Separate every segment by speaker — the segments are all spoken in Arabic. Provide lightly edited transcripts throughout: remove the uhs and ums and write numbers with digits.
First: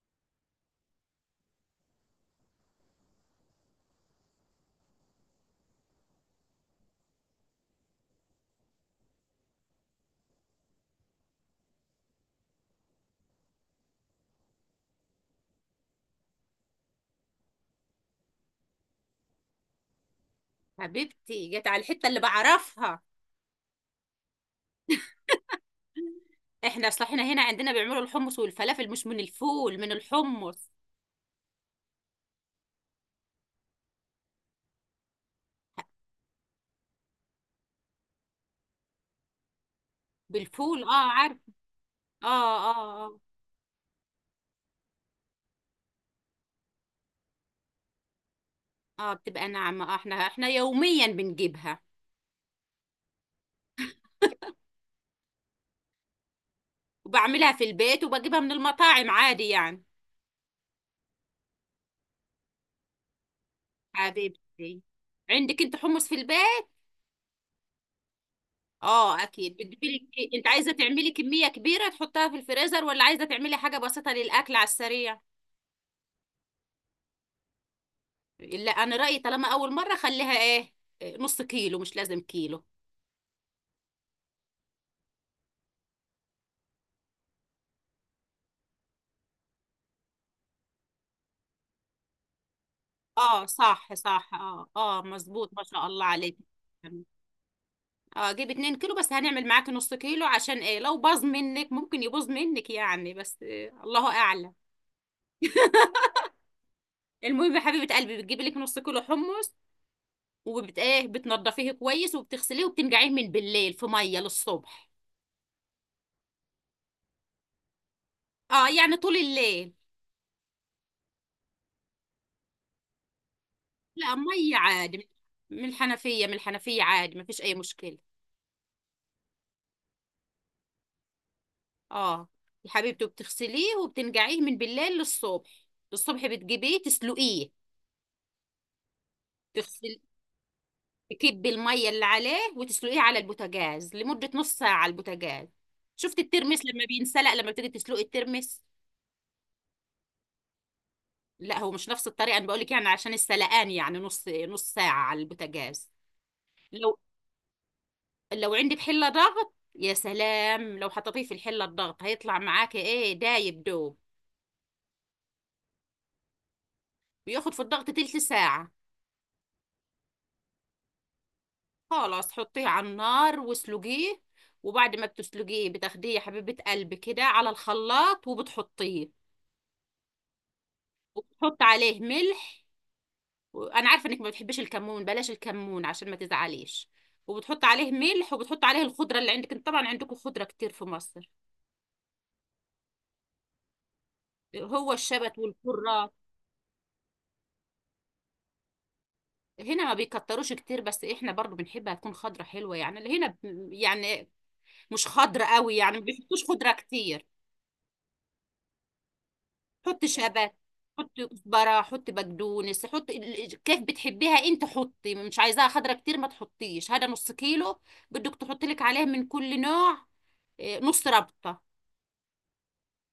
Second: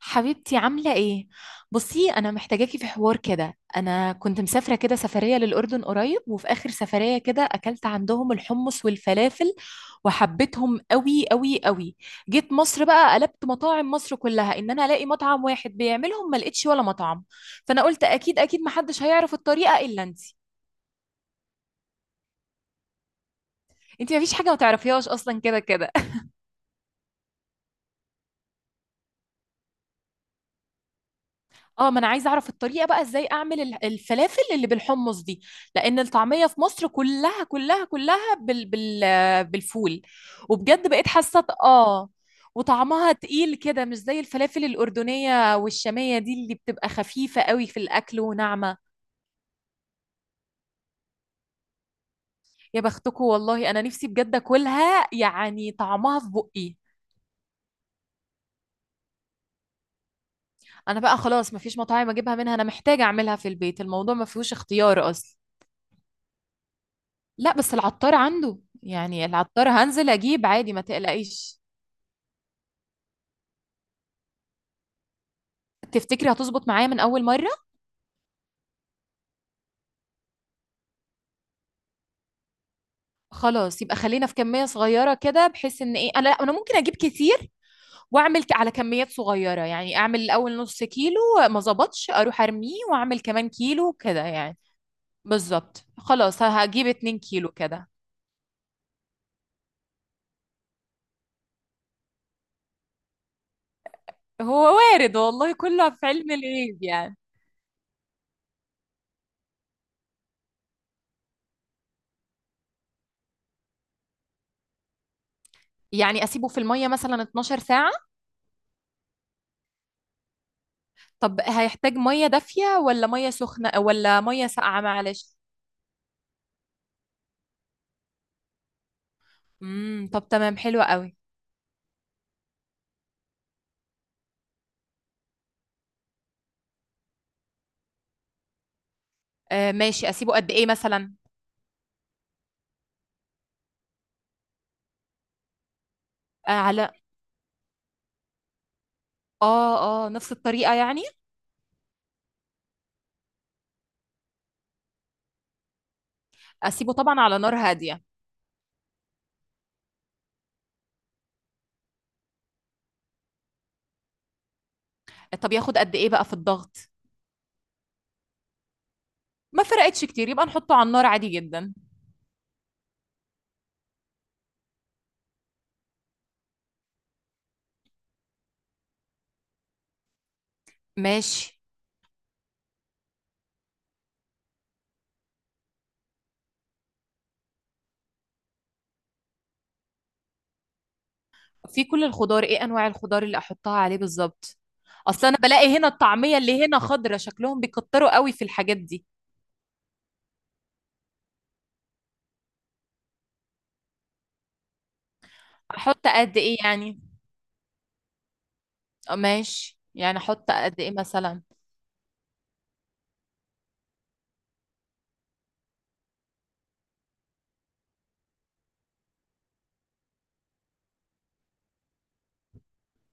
Speaker 1: حبيبتي عاملة ايه؟ بصي انا محتاجاكي في حوار كده. انا كنت مسافرة كده سفرية للأردن قريب، وفي آخر سفرية كده اكلت عندهم الحمص والفلافل وحبيتهم قوي قوي قوي. جيت مصر بقى قلبت مطاعم مصر كلها ان انا الاقي مطعم واحد بيعملهم، ما لقيتش ولا مطعم. فانا قلت اكيد محدش هيعرف الطريقة الا انتي.
Speaker 2: حبيبتي جت على الحتة اللي بعرفها.
Speaker 1: انتي مفيش حاجة ما تعرفيهاش اصلا كده كده.
Speaker 2: احنا اصل احنا هنا عندنا بيعملوا الحمص والفلافل، مش من الفول، من الحمص.
Speaker 1: اه، ما انا عايزه اعرف الطريقه بقى ازاي اعمل الفلافل اللي بالحمص دي. لان الطعميه في مصر كلها كلها كلها بالفول.
Speaker 2: بالفول،
Speaker 1: وبجد بقيت
Speaker 2: اه، عارف.
Speaker 1: حاسه اه.
Speaker 2: اه اه
Speaker 1: وطعمها
Speaker 2: اه،
Speaker 1: تقيل كده، مش زي الفلافل الاردنيه والشاميه دي اللي بتبقى خفيفه قوي في الاكل وناعمه.
Speaker 2: اه بتبقى ناعمة. اه، احنا يوميا بنجيبها
Speaker 1: يا بختكم والله، انا نفسي بجد اكلها يعني طعمها في بقي.
Speaker 2: وبعملها في البيت وبجيبها من المطاعم عادي يعني.
Speaker 1: انا بقى خلاص مفيش مطاعم اجيبها منها، انا محتاجه اعملها في البيت، الموضوع ما فيهوش
Speaker 2: حبيبتي،
Speaker 1: اختيار اصلا.
Speaker 2: عندك انت حمص في البيت؟
Speaker 1: لا بس العطار عنده،
Speaker 2: اه،
Speaker 1: يعني
Speaker 2: اكيد
Speaker 1: العطار
Speaker 2: بتجيبي
Speaker 1: هنزل
Speaker 2: لك. إيه؟ انت
Speaker 1: اجيب
Speaker 2: عايزة
Speaker 1: عادي ما
Speaker 2: تعملي كمية
Speaker 1: تقلقيش.
Speaker 2: كبيرة تحطها في الفريزر ولا عايزة تعملي حاجة بسيطة للأكل على السريع؟
Speaker 1: تفتكري هتظبط معايا من اول مره؟
Speaker 2: لا، انا رأيي طالما اول مرة خليها ايه، نص كيلو، مش لازم كيلو.
Speaker 1: خلاص يبقى خلينا في كميه صغيره كده، بحيث ان ايه، انا لا ممكن اجيب كتير واعمل على كميات صغيره، يعني اعمل الاول نص كيلو، ما ظبطش اروح ارميه واعمل
Speaker 2: اه،
Speaker 1: كمان كيلو
Speaker 2: صح
Speaker 1: كده
Speaker 2: صح،
Speaker 1: يعني.
Speaker 2: اه اه، مظبوط، ما
Speaker 1: بالظبط،
Speaker 2: شاء الله عليك.
Speaker 1: خلاص هجيب اتنين كيلو كده.
Speaker 2: اه، جيب 2 كيلو، بس هنعمل معاك نص كيلو، عشان ايه، لو باظ منك ممكن يبوظ منك يعني، بس آه، الله اعلم.
Speaker 1: هو وارد والله، كله في علم الغيب يعني.
Speaker 2: المهم يا حبيبة قلبي، بتجيبي لك نص كيلو حمص، وبت ايه بتنضفيه كويس وبتغسليه وبتنقعيه من بالليل في مية للصبح.
Speaker 1: يعني اسيبه في الميه مثلا 12 ساعه؟
Speaker 2: اه يعني طول الليل.
Speaker 1: طب هيحتاج ميه دافيه ولا ميه سخنه
Speaker 2: لا،
Speaker 1: ولا ميه
Speaker 2: مية
Speaker 1: ساقعه؟
Speaker 2: عادي،
Speaker 1: معلش.
Speaker 2: من الحنفية عادي، ما فيش اي مشكلة.
Speaker 1: طب تمام، حلو قوي.
Speaker 2: اه، يا حبيبتي بتغسليه وبتنقعيه من بالليل للصبح، الصبح بتجيبيه تسلقيه.
Speaker 1: آه
Speaker 2: تغسل،
Speaker 1: ماشي، اسيبه قد ايه مثلا؟
Speaker 2: تكبي الميه اللي عليه وتسلقيه على البوتاجاز لمده نص ساعه على البوتاجاز. شفت
Speaker 1: آه،
Speaker 2: الترمس لما
Speaker 1: على؟
Speaker 2: بينسلق، لما بتيجي تسلقي الترمس.
Speaker 1: اه اه، نفس الطريقه يعني.
Speaker 2: لا، هو مش نفس الطريقه، انا بقول لك يعني عشان السلقان، يعني نص ساعه على البوتاجاز.
Speaker 1: اسيبه
Speaker 2: لو
Speaker 1: طبعا على نار هاديه.
Speaker 2: لو عندك حله ضغط، يا سلام، لو حطيتيه في الحله الضغط هيطلع معاكي ايه، دايب دوب.
Speaker 1: طب ياخد قد ايه بقى في الضغط؟
Speaker 2: بياخد في الضغط تلت ساعه.
Speaker 1: ما فرقتش كتير، يبقى نحطه على النار عادي جدا.
Speaker 2: خلاص حطيه على النار واسلقيه. وبعد ما بتسلقيه بتاخديه يا حبيبه قلبي كده على الخلاط، وبتحطيه
Speaker 1: ماشي.
Speaker 2: وتحط عليه ملح. وانا عارفه انك ما بتحبيش الكمون، بلاش الكمون عشان ما تزعليش. وبتحط عليه ملح وبتحط عليه الخضره اللي عندك. انت طبعا عندكم خضره كتير في مصر،
Speaker 1: في كل الخضار، ايه انواع الخضار اللي احطها عليه بالظبط؟
Speaker 2: هو
Speaker 1: اصل انا
Speaker 2: الشبت
Speaker 1: بلاقي هنا
Speaker 2: والكرات.
Speaker 1: الطعميه اللي هنا خضره، شكلهم بيكتروا قوي في الحاجات دي.
Speaker 2: هنا ما بيكتروش كتير، بس احنا برضو بنحبها تكون خضره حلوه، يعني اللي هنا ب- يعني مش خضره قوي، يعني ما
Speaker 1: احط قد
Speaker 2: بيحطوش
Speaker 1: ايه
Speaker 2: خضره
Speaker 1: يعني؟
Speaker 2: كتير.
Speaker 1: آه، ماشي،
Speaker 2: حط
Speaker 1: يعني احط
Speaker 2: شبت،
Speaker 1: قد ايه
Speaker 2: حط
Speaker 1: مثلا؟
Speaker 2: كزبره، حط بقدونس، كيف بتحبيها انت، حطي مش عايزاها خضره كتير، ما تحطيش، هذا نص كيلو، بدك تحطي لك عليه من كل نوع. إيه، نص ربطة.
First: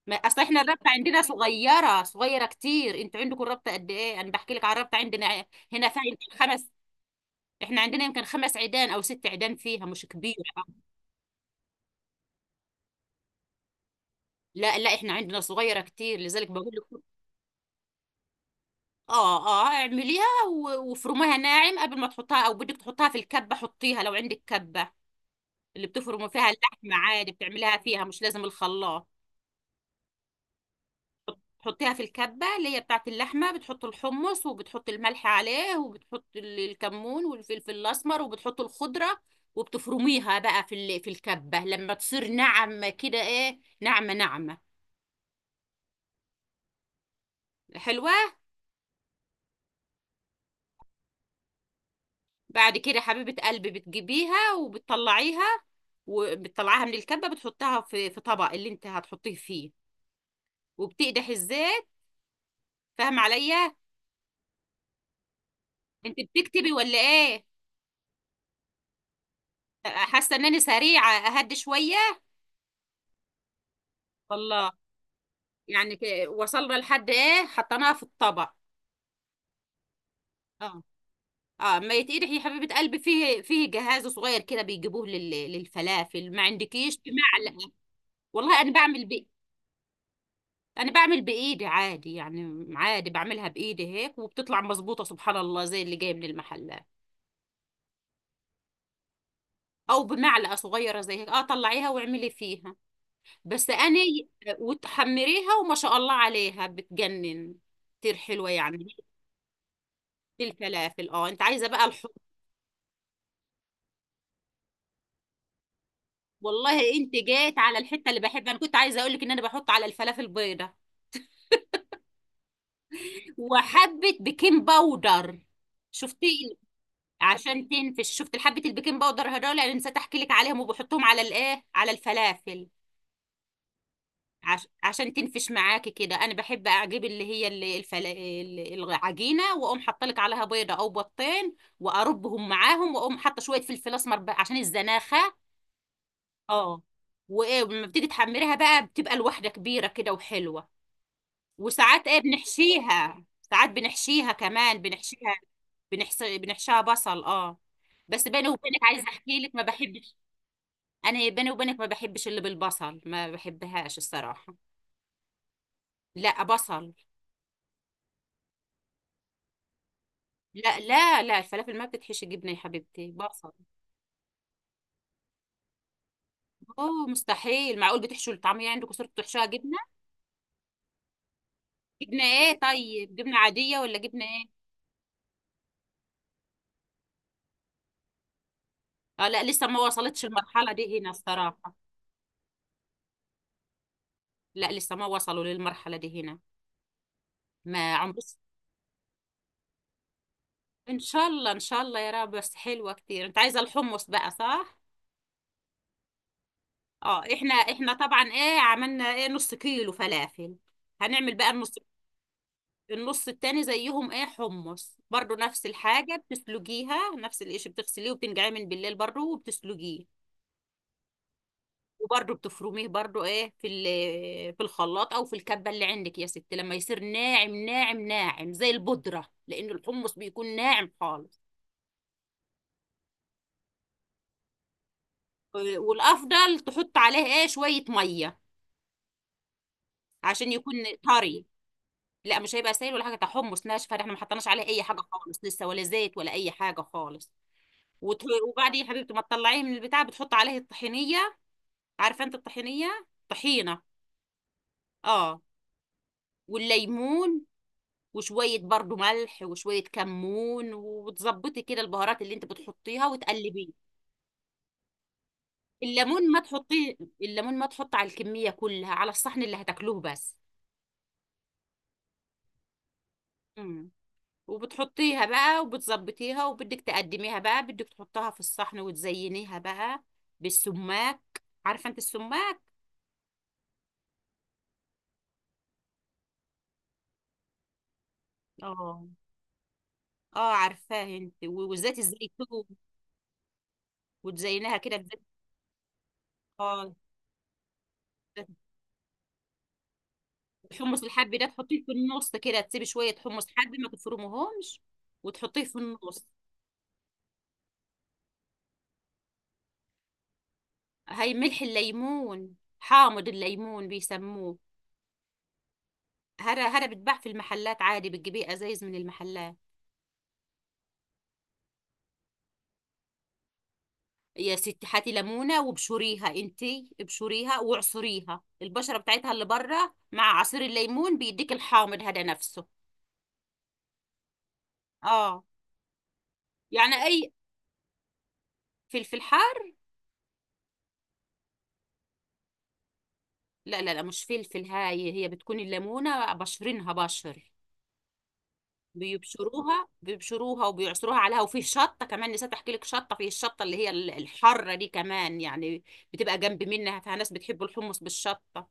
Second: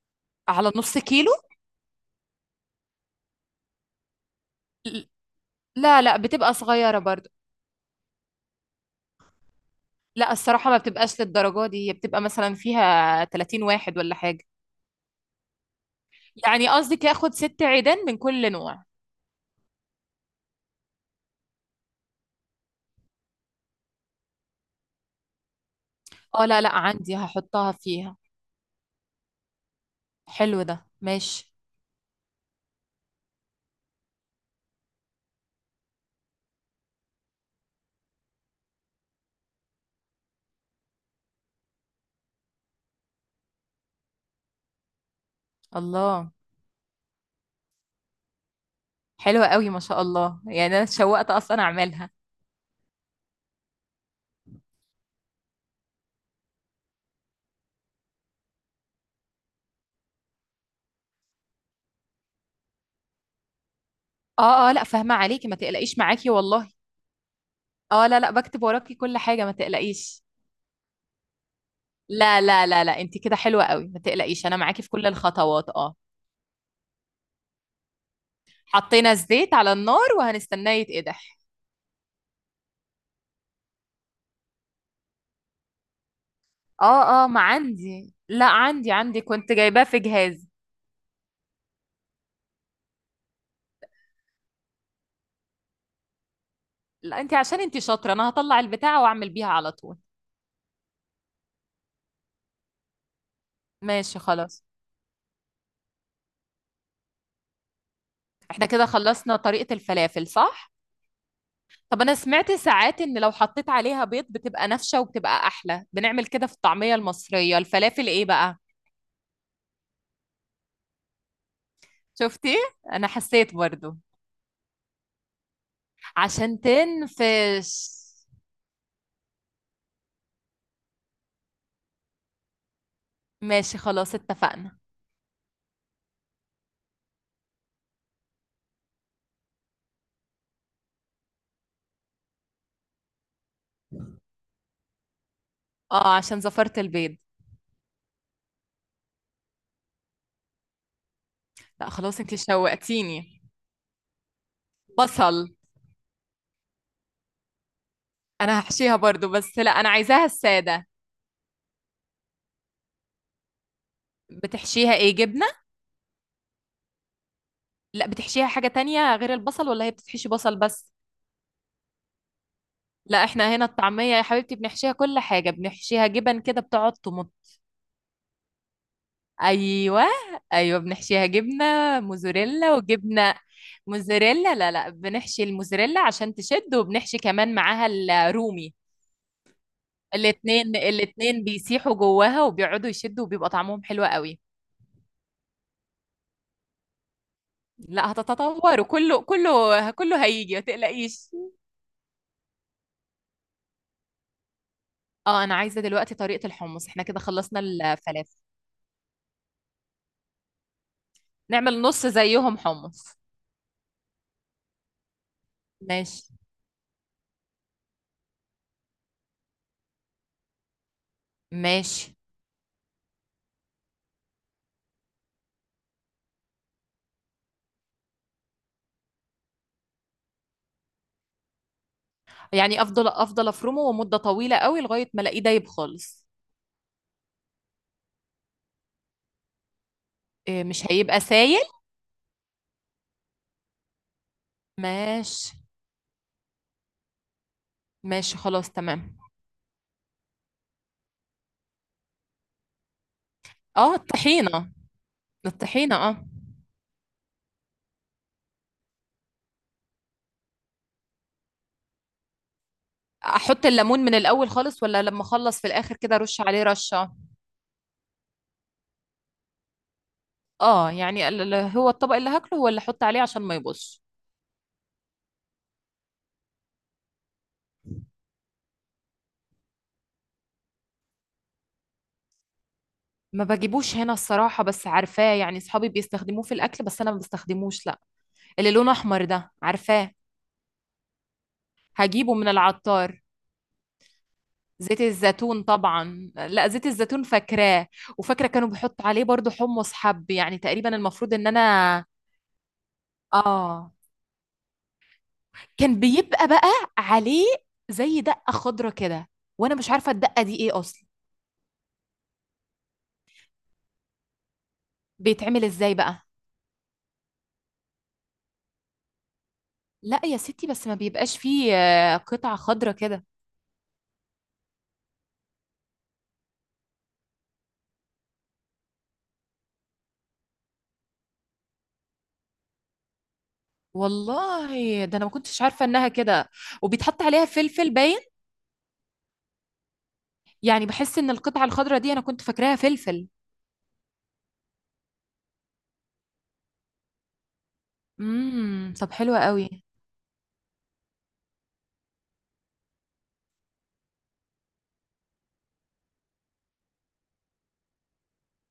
Speaker 2: ما اصل احنا
Speaker 1: على
Speaker 2: الربطة
Speaker 1: نص
Speaker 2: عندنا
Speaker 1: كيلو.
Speaker 2: صغيرة، صغيرة كتير، انتوا عندكم الربطة قد ايه؟ انا بحكي لك على الربطة عندنا، هنا فيها
Speaker 1: لا لا،
Speaker 2: يمكن
Speaker 1: بتبقى
Speaker 2: خمس.
Speaker 1: صغيره برضه.
Speaker 2: احنا عندنا يمكن خمس عيدان او ست عيدان، فيها مش
Speaker 1: لا
Speaker 2: كبيرة.
Speaker 1: الصراحة ما بتبقاش للدرجة دي، هي بتبقى مثلا فيها 30 واحد ولا حاجة.
Speaker 2: لا لا، احنا عندنا صغيرة كتير، لذلك
Speaker 1: يعني
Speaker 2: بقول لك.
Speaker 1: قصدك ياخد ست عيدان من كل نوع؟
Speaker 2: اه اه، اعمليها وافرميها ناعم قبل ما تحطها، او بدك تحطها في الكبة، حطيها لو عندك كبة، اللي بتفرموا
Speaker 1: اه
Speaker 2: فيها
Speaker 1: لا لا،
Speaker 2: اللحمة
Speaker 1: عندي
Speaker 2: عادي
Speaker 1: هحطها
Speaker 2: بتعمليها فيها،
Speaker 1: فيها.
Speaker 2: مش لازم الخلاط.
Speaker 1: حلو ده، ماشي.
Speaker 2: تحطيها في الكبة اللي هي بتاعت اللحمة، بتحط الحمص وبتحط الملح عليه وبتحط الكمون والفلفل الأسمر وبتحط الخضرة، وبتفرميها بقى في الكبة، لما تصير ناعمة كده، ناعمة ناعمة
Speaker 1: الله.
Speaker 2: حلوة.
Speaker 1: حلوة قوي ما شاء الله، يعني انا اتشوقت اصلا اعملها.
Speaker 2: بعد كده حبيبة قلبي بتجيبيها وبتطلعيها، وبتطلعيها من الكبة، بتحطها في في طبق اللي انت هتحطيه فيه، وبتقدح الزيت. فاهم عليا؟
Speaker 1: اه اه لا، فاهمة عليكي ما تقلقيش
Speaker 2: انت
Speaker 1: معاكي والله.
Speaker 2: بتكتبي ولا ايه؟
Speaker 1: اه لا لا، بكتب وراكي كل حاجة ما تقلقيش.
Speaker 2: حاسة ان انا سريعة، اهدي شوية.
Speaker 1: لا لا لا لا، انت كده حلوة قوي ما تقلقيش، انا
Speaker 2: والله،
Speaker 1: معاكي في كل الخطوات
Speaker 2: يعني
Speaker 1: اه.
Speaker 2: وصلنا لحد ايه، حطيناها في الطبق.
Speaker 1: حطينا الزيت على النار وهنستناه
Speaker 2: اه
Speaker 1: يتقدح.
Speaker 2: اه، ما يتقدح يا حبيبه قلبي، فيه جهاز صغير كده بيجيبوه للفلافل، ما عندكيش
Speaker 1: اه اه، ما
Speaker 2: بمعلقه؟
Speaker 1: عندي، لا
Speaker 2: والله انا
Speaker 1: عندي
Speaker 2: بعمل
Speaker 1: عندي
Speaker 2: بي...
Speaker 1: كنت جايباه في جهاز.
Speaker 2: انا بعمل بايدي عادي يعني، عادي بعملها بايدي هيك وبتطلع مظبوطه سبحان الله زي اللي جايه من المحلات،
Speaker 1: لا انت عشان انت شاطرة، انا هطلع البتاعة واعمل بيها على طول.
Speaker 2: او بمعلقه صغيره زي هيك، اه، طلعيها واعملي فيها. بس انا
Speaker 1: ماشي
Speaker 2: ي-
Speaker 1: خلاص.
Speaker 2: وتحمريها وما شاء الله عليها، بتجنن، كتير حلوه
Speaker 1: احنا كده
Speaker 2: يعني.
Speaker 1: خلصنا طريقة الفلافل صح؟
Speaker 2: الفلافل، اه، انت عايزه بقى
Speaker 1: طب
Speaker 2: الحب.
Speaker 1: انا سمعت ساعات ان لو حطيت عليها بيض بتبقى نافشة وبتبقى احلى، بنعمل كده في
Speaker 2: والله
Speaker 1: الطعمية
Speaker 2: انت
Speaker 1: المصرية
Speaker 2: جيت على
Speaker 1: الفلافل
Speaker 2: الحته اللي
Speaker 1: ايه
Speaker 2: بحب، انا
Speaker 1: بقى؟
Speaker 2: كنت عايزه اقول لك ان انا بحط على الفلافل بيضه،
Speaker 1: شفتي؟ انا حسيت برضو.
Speaker 2: وحبه بيكنج باودر. شفتي؟
Speaker 1: عشان
Speaker 2: عشان
Speaker 1: تنفش.
Speaker 2: تنفش. شفت حبه البيكنج باودر هدول، انا نسيت احكي لك عليهم، وبحطهم على الايه، على الفلافل،
Speaker 1: ماشي خلاص اتفقنا.
Speaker 2: عشان تنفش معاكي كده. انا بحب اجيب اللي هي العجينه، واقوم حاطلك عليها بيضه او بيضتين واربهم معاهم، واقوم حاطه شويه فلفل اسمر بقى عشان الزناخه.
Speaker 1: اه عشان زفرت
Speaker 2: اه،
Speaker 1: البيض.
Speaker 2: وايه، لما بتيجي تحمريها بقى بتبقى الواحده كبيره كده وحلوه.
Speaker 1: لا
Speaker 2: وساعات ايه
Speaker 1: خلاص انت
Speaker 2: بنحشيها،
Speaker 1: شوقتيني.
Speaker 2: ساعات بنحشيها كمان، بنحشيها،
Speaker 1: بصل.
Speaker 2: بنحشيها بصل، اه. بس بيني
Speaker 1: انا
Speaker 2: وبينك
Speaker 1: هحشيها
Speaker 2: عايزه
Speaker 1: برضو،
Speaker 2: احكي لك،
Speaker 1: بس
Speaker 2: ما
Speaker 1: لا انا
Speaker 2: بحبش.
Speaker 1: عايزاها السادة.
Speaker 2: انا بيني وبينك ما بحبش اللي بالبصل، ما بحبهاش الصراحه.
Speaker 1: بتحشيها ايه؟ جبنة؟
Speaker 2: لا بصل.
Speaker 1: لا بتحشيها حاجة تانية غير البصل ولا هي بتحشي بصل
Speaker 2: لا
Speaker 1: بس؟
Speaker 2: لا لا، الفلافل ما بتتحشي جبنه يا حبيبتي،
Speaker 1: لا
Speaker 2: بصل.
Speaker 1: احنا هنا الطعمية يا حبيبتي بنحشيها كل حاجة، بنحشيها جبن كده بتقعد
Speaker 2: اوه،
Speaker 1: تمط.
Speaker 2: مستحيل، معقول بتحشوا الطعميه عندكم صرتوا بتحشوها جبنه؟
Speaker 1: ايوه. ايوه بنحشيها جبنة.
Speaker 2: جبنه ايه؟
Speaker 1: موزاريلا
Speaker 2: طيب
Speaker 1: وجبنة.
Speaker 2: جبنه عاديه ولا جبنه ايه؟
Speaker 1: موزاريلا، لا لا، بنحشي الموزاريلا عشان تشد، وبنحشي كمان معاها الرومي.
Speaker 2: اه، لا لسه ما وصلتش المرحله
Speaker 1: الاتنين
Speaker 2: دي هنا
Speaker 1: الاتنين
Speaker 2: الصراحه.
Speaker 1: بيسيحوا جواها وبيقعدوا يشدوا وبيبقى طعمهم حلو قوي.
Speaker 2: لا، لسه ما وصلوا للمرحله دي هنا، ما
Speaker 1: لا
Speaker 2: عمري.
Speaker 1: هتتطور، وكله كله كله هيجي ما
Speaker 2: ان شاء
Speaker 1: تقلقيش.
Speaker 2: الله ان شاء الله، يا رب. بس حلوه كتير. انت عايزه الحمص بقى، صح.
Speaker 1: اه انا عايزه دلوقتي طريقه الحمص، احنا كده
Speaker 2: اه، احنا
Speaker 1: خلصنا
Speaker 2: احنا
Speaker 1: الفلافل.
Speaker 2: طبعا ايه، عملنا ايه، نص كيلو فلافل، هنعمل بقى النص.
Speaker 1: نعمل نص زيهم حمص.
Speaker 2: النص التاني زيهم ايه، حمص برضو، نفس الحاجه
Speaker 1: ماشي.
Speaker 2: بتسلقيها، نفس الاشي بتغسليه وبتنقعيه من بالليل برضو وبتسلقيه.
Speaker 1: ماشي.
Speaker 2: وبرضو بتفرميه برضو ايه، في الخلاط او في الكبه اللي عندك يا ستي، لما يصير ناعم ناعم ناعم زي البودره، لان الحمص بيكون ناعم خالص.
Speaker 1: يعني افضل افرمه ومده طويله قوي لغايه ما الاقيه دايب
Speaker 2: آه،
Speaker 1: خالص.
Speaker 2: والافضل تحط عليه ايه شويه ميه عشان
Speaker 1: إيه،
Speaker 2: يكون
Speaker 1: مش هيبقى
Speaker 2: طري.
Speaker 1: سايل؟
Speaker 2: لا، مش هيبقى سائل ولا حاجه، ده حمص ناشفه، ده احنا ما حطيناش عليه اي حاجه خالص
Speaker 1: ماشي.
Speaker 2: لسه، ولا زيت ولا اي حاجه خالص.
Speaker 1: ماشي خلاص
Speaker 2: وبعدين يا حبيبتي
Speaker 1: تمام.
Speaker 2: ما تطلعيه من البتاع بتحط عليه الطحينيه، عارفه انت الطحينيه، طحينه،
Speaker 1: اه الطحينه.
Speaker 2: اه.
Speaker 1: الطحينه اه.
Speaker 2: والليمون وشويه برضو ملح وشويه كمون، وتظبطي كده البهارات اللي انت بتحطيها
Speaker 1: احط
Speaker 2: وتقلبيه.
Speaker 1: الليمون من الاول خالص ولا لما اخلص في الاخر كده
Speaker 2: الليمون ما
Speaker 1: ارش عليه
Speaker 2: تحطيه،
Speaker 1: رشه؟
Speaker 2: الليمون ما تحط على الكميه كلها، على الصحن اللي هتاكلوه بس.
Speaker 1: اه يعني هو الطبق اللي هاكله هو اللي احط عليه عشان ما
Speaker 2: مم.
Speaker 1: يبصش.
Speaker 2: وبتحطيها بقى وبتظبطيها، وبدك تقدميها بقى، بدك تحطها في الصحن وتزينيها بقى بالسماك. عارفة انت السماك؟
Speaker 1: ما بجيبوش هنا الصراحة، بس عارفاه يعني، صحابي بيستخدموه في الأكل بس أنا ما بستخدموش لا. اللي لونه
Speaker 2: اه
Speaker 1: احمر ده، عارفاه.
Speaker 2: اه عارفاه. انت وزيت
Speaker 1: هجيبه من
Speaker 2: الزيتون،
Speaker 1: العطار.
Speaker 2: وتزينها كده
Speaker 1: زيت
Speaker 2: بزيت.
Speaker 1: الزيتون طبعا، لا زيت
Speaker 2: اه،
Speaker 1: الزيتون فاكراه. وفاكره كانوا بيحطوا عليه برضو حمص حب، يعني تقريبا
Speaker 2: الحمص
Speaker 1: المفروض
Speaker 2: الحب ده
Speaker 1: ان
Speaker 2: تحطيه في
Speaker 1: انا
Speaker 2: النص كده، تسيبي شوية حمص حب ما
Speaker 1: اه.
Speaker 2: تفرمهمش، وتحطيه في
Speaker 1: كان
Speaker 2: النص.
Speaker 1: بيبقى بقى عليه زي دقه خضره كده، وانا مش عارفه الدقه دي ايه اصلا.
Speaker 2: هي ملح الليمون، حامض الليمون بيسموه،
Speaker 1: بيتعمل ازاي بقى؟
Speaker 2: هذا بيتباع في المحلات عادي، بتجيبيه ازايز من المحلات.
Speaker 1: لا يا ستي بس ما بيبقاش فيه قطع خضره كده.
Speaker 2: يا ستي هاتي ليمونه وابشريها انتي، ابشريها واعصريها البشره بتاعتها اللي بره مع عصير الليمون، بيديك الحامض هذا نفسه.
Speaker 1: والله ده انا ما
Speaker 2: اه،
Speaker 1: كنتش عارفه انها كده.
Speaker 2: يعني
Speaker 1: وبيتحط
Speaker 2: اي.
Speaker 1: عليها فلفل باين.
Speaker 2: فلفل حار؟
Speaker 1: يعني بحس ان القطعه الخضره دي انا كنت فاكراها فلفل.
Speaker 2: لا لا لا، مش فلفل، هاي هي بتكون الليمونه بشرينها بشر.
Speaker 1: طب حلو قوي.
Speaker 2: بيبشروها بيبشروها وبيعصروها عليها. وفي شطه كمان، نسيت احكي لك شطه، في الشطه اللي هي الحاره دي كمان يعني، بتبقى جنب منها فناس بتحب الحمص بالشطه.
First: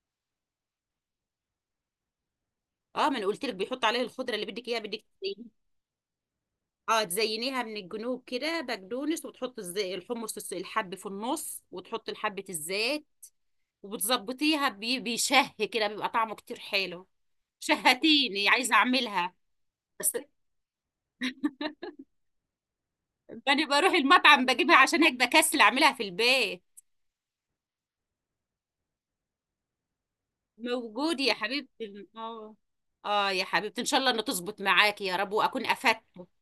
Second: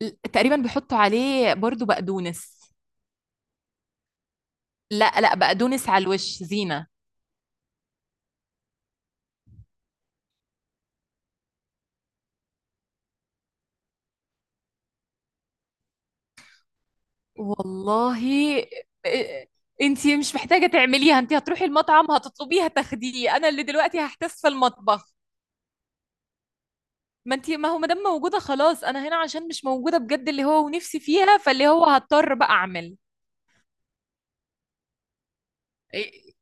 Speaker 1: تقريبا بيحطوا عليه برضو بقدونس.
Speaker 2: اه، ما انا قلت لك بيحط عليه الخضره اللي بدك اياها بدك.
Speaker 1: لا لا، بقدونس على الوش زينة.
Speaker 2: اه، تزينيها من الجنوب كده بقدونس، وتحط الحمص الحب في النص، وتحط حبة الزيت وبتظبطيها بيشه كده، بيبقى طعمه كتير حلو.
Speaker 1: والله.
Speaker 2: شهتيني عايزة اعملها.
Speaker 1: إيه-
Speaker 2: بس
Speaker 1: انتي مش محتاجة تعمليها، انتي هتروحي المطعم هتطلبيها تاخديه، انا اللي
Speaker 2: انا بروح
Speaker 1: دلوقتي هحتس
Speaker 2: المطعم
Speaker 1: في
Speaker 2: بجيبها، عشان هيك
Speaker 1: المطبخ.
Speaker 2: بكسل اعملها في البيت.
Speaker 1: ما انتي، ما هو ما دام موجودة خلاص، انا هنا عشان مش موجودة بجد اللي هو، ونفسي
Speaker 2: موجود يا
Speaker 1: فيها فاللي هو
Speaker 2: حبيبتي،
Speaker 1: هضطر بقى
Speaker 2: اه.
Speaker 1: اعمل.
Speaker 2: اه يا حبيبتي، ان شاء الله انه تظبط معاكي يا رب، واكون افدته.
Speaker 1: إيه-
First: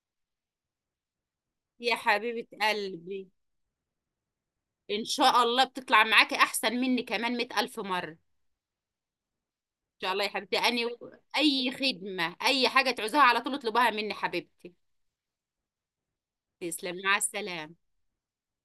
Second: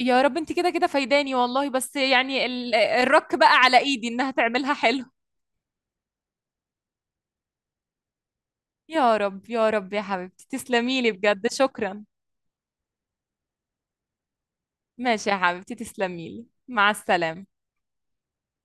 Speaker 1: يا رب، انتي كده كده فايداني والله،
Speaker 2: يا
Speaker 1: بس يعني
Speaker 2: حبيبة قلبي،
Speaker 1: الرك بقى على ايدي انها تعملها حلو.
Speaker 2: ان شاء الله بتطلع معاكي احسن مني كمان مئة الف مرة.
Speaker 1: يا رب يا رب، يا
Speaker 2: شاء الله يا
Speaker 1: حبيبتي
Speaker 2: حبيبتي، أني
Speaker 1: تسلميلي بجد،
Speaker 2: أي
Speaker 1: شكرا.
Speaker 2: خدمة، أي حاجة تعوزها على طول اطلبها مني حبيبتي.
Speaker 1: ماشي يا حبيبتي، تسلميلي، مع
Speaker 2: تسلم، مع
Speaker 1: السلامة.
Speaker 2: السلامة.